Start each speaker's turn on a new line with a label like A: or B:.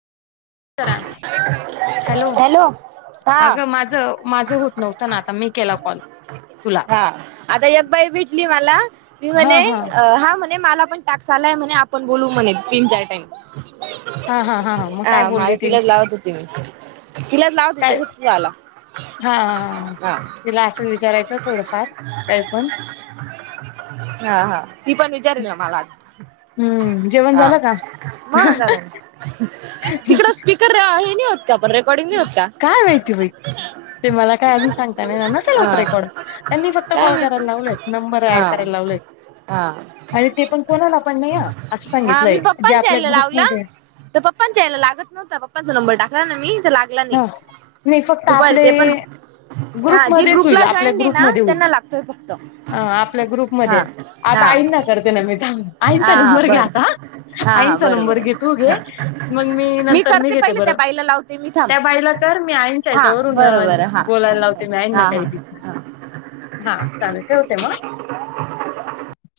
A: hello
B: हा
A: अगं माझ माझं होत नव्हतं ना आता मी केला कॉल तुला
B: हा आता आगबाई भेटली मला मी म्हणे हा म्हणे मला पण टाक आलाय म्हणे आपण बोलू म्हणे तीन चार टाईम
A: हा हा हा हां मग काय
B: माझ
A: बोलली ती
B: किल्त लावत होती मी किलात लावती
A: काय
B: त्याच्या क आला
A: हा
B: हा
A: तिला असं विचारायचं थोडंफार काय पण
B: हा हा ती पण विचारल आ म्हाला
A: हम्म जेवण
B: हा
A: झालं का
B: मा का तिकड स्पीकर आहे ना
A: काय माहिती बाई ते मला काय अजून सांगता नाही ना नसेल होत
B: हा
A: रेकॉर्ड त्यांनी फक्त
B: काय
A: कॉल करायला
B: माहिती
A: लावलेत नंबर ऍड
B: हा
A: करायला लावलेत
B: हा
A: आणि ते पण कोणाला आपण नाही या असं
B: हा मी
A: सांगितलंय जे
B: पप्पांच्या
A: आपल्या
B: आईला लावला
A: ग्रुपमध्येध्ये
B: तर पप्पांच्या यायला लागत नव्हता पप्पांचा नंबर टाकला ना मी तर लागला नाही
A: हा नाही फक्त
B: दुपारी
A: आपले
B: ते पण हा जे
A: ग्रुपमध्येच होईल
B: ग्रुपला
A: आपल्या
B: जॉईंड आहे ना
A: ग्रुपमध्ये होईल
B: त्यांना लागतोय फक्त
A: ह आपल्या
B: हा
A: ग्रुपमध्ये
B: हा
A: आता आईनना करते ना मी
B: हा
A: आईनचा
B: हा
A: नंबर घ्या
B: बर
A: आता
B: हा हा
A: आईंचा
B: बरं
A: नंबर घे
B: बरं
A: तू घे
B: हा
A: मग मी नंतर मी
B: करते
A: घेते
B: पहिले त्या
A: बरं
B: बाईला लावते मी थांब
A: त्या बाईला कर मी आईनच्या
B: हा
A: हच्यावरून
B: बरं बरं हा हा
A: बोलायला लावते मी आईन ना
B: हा
A: काही
B: हा हा
A: भिकणार हा चालेल ठवते मग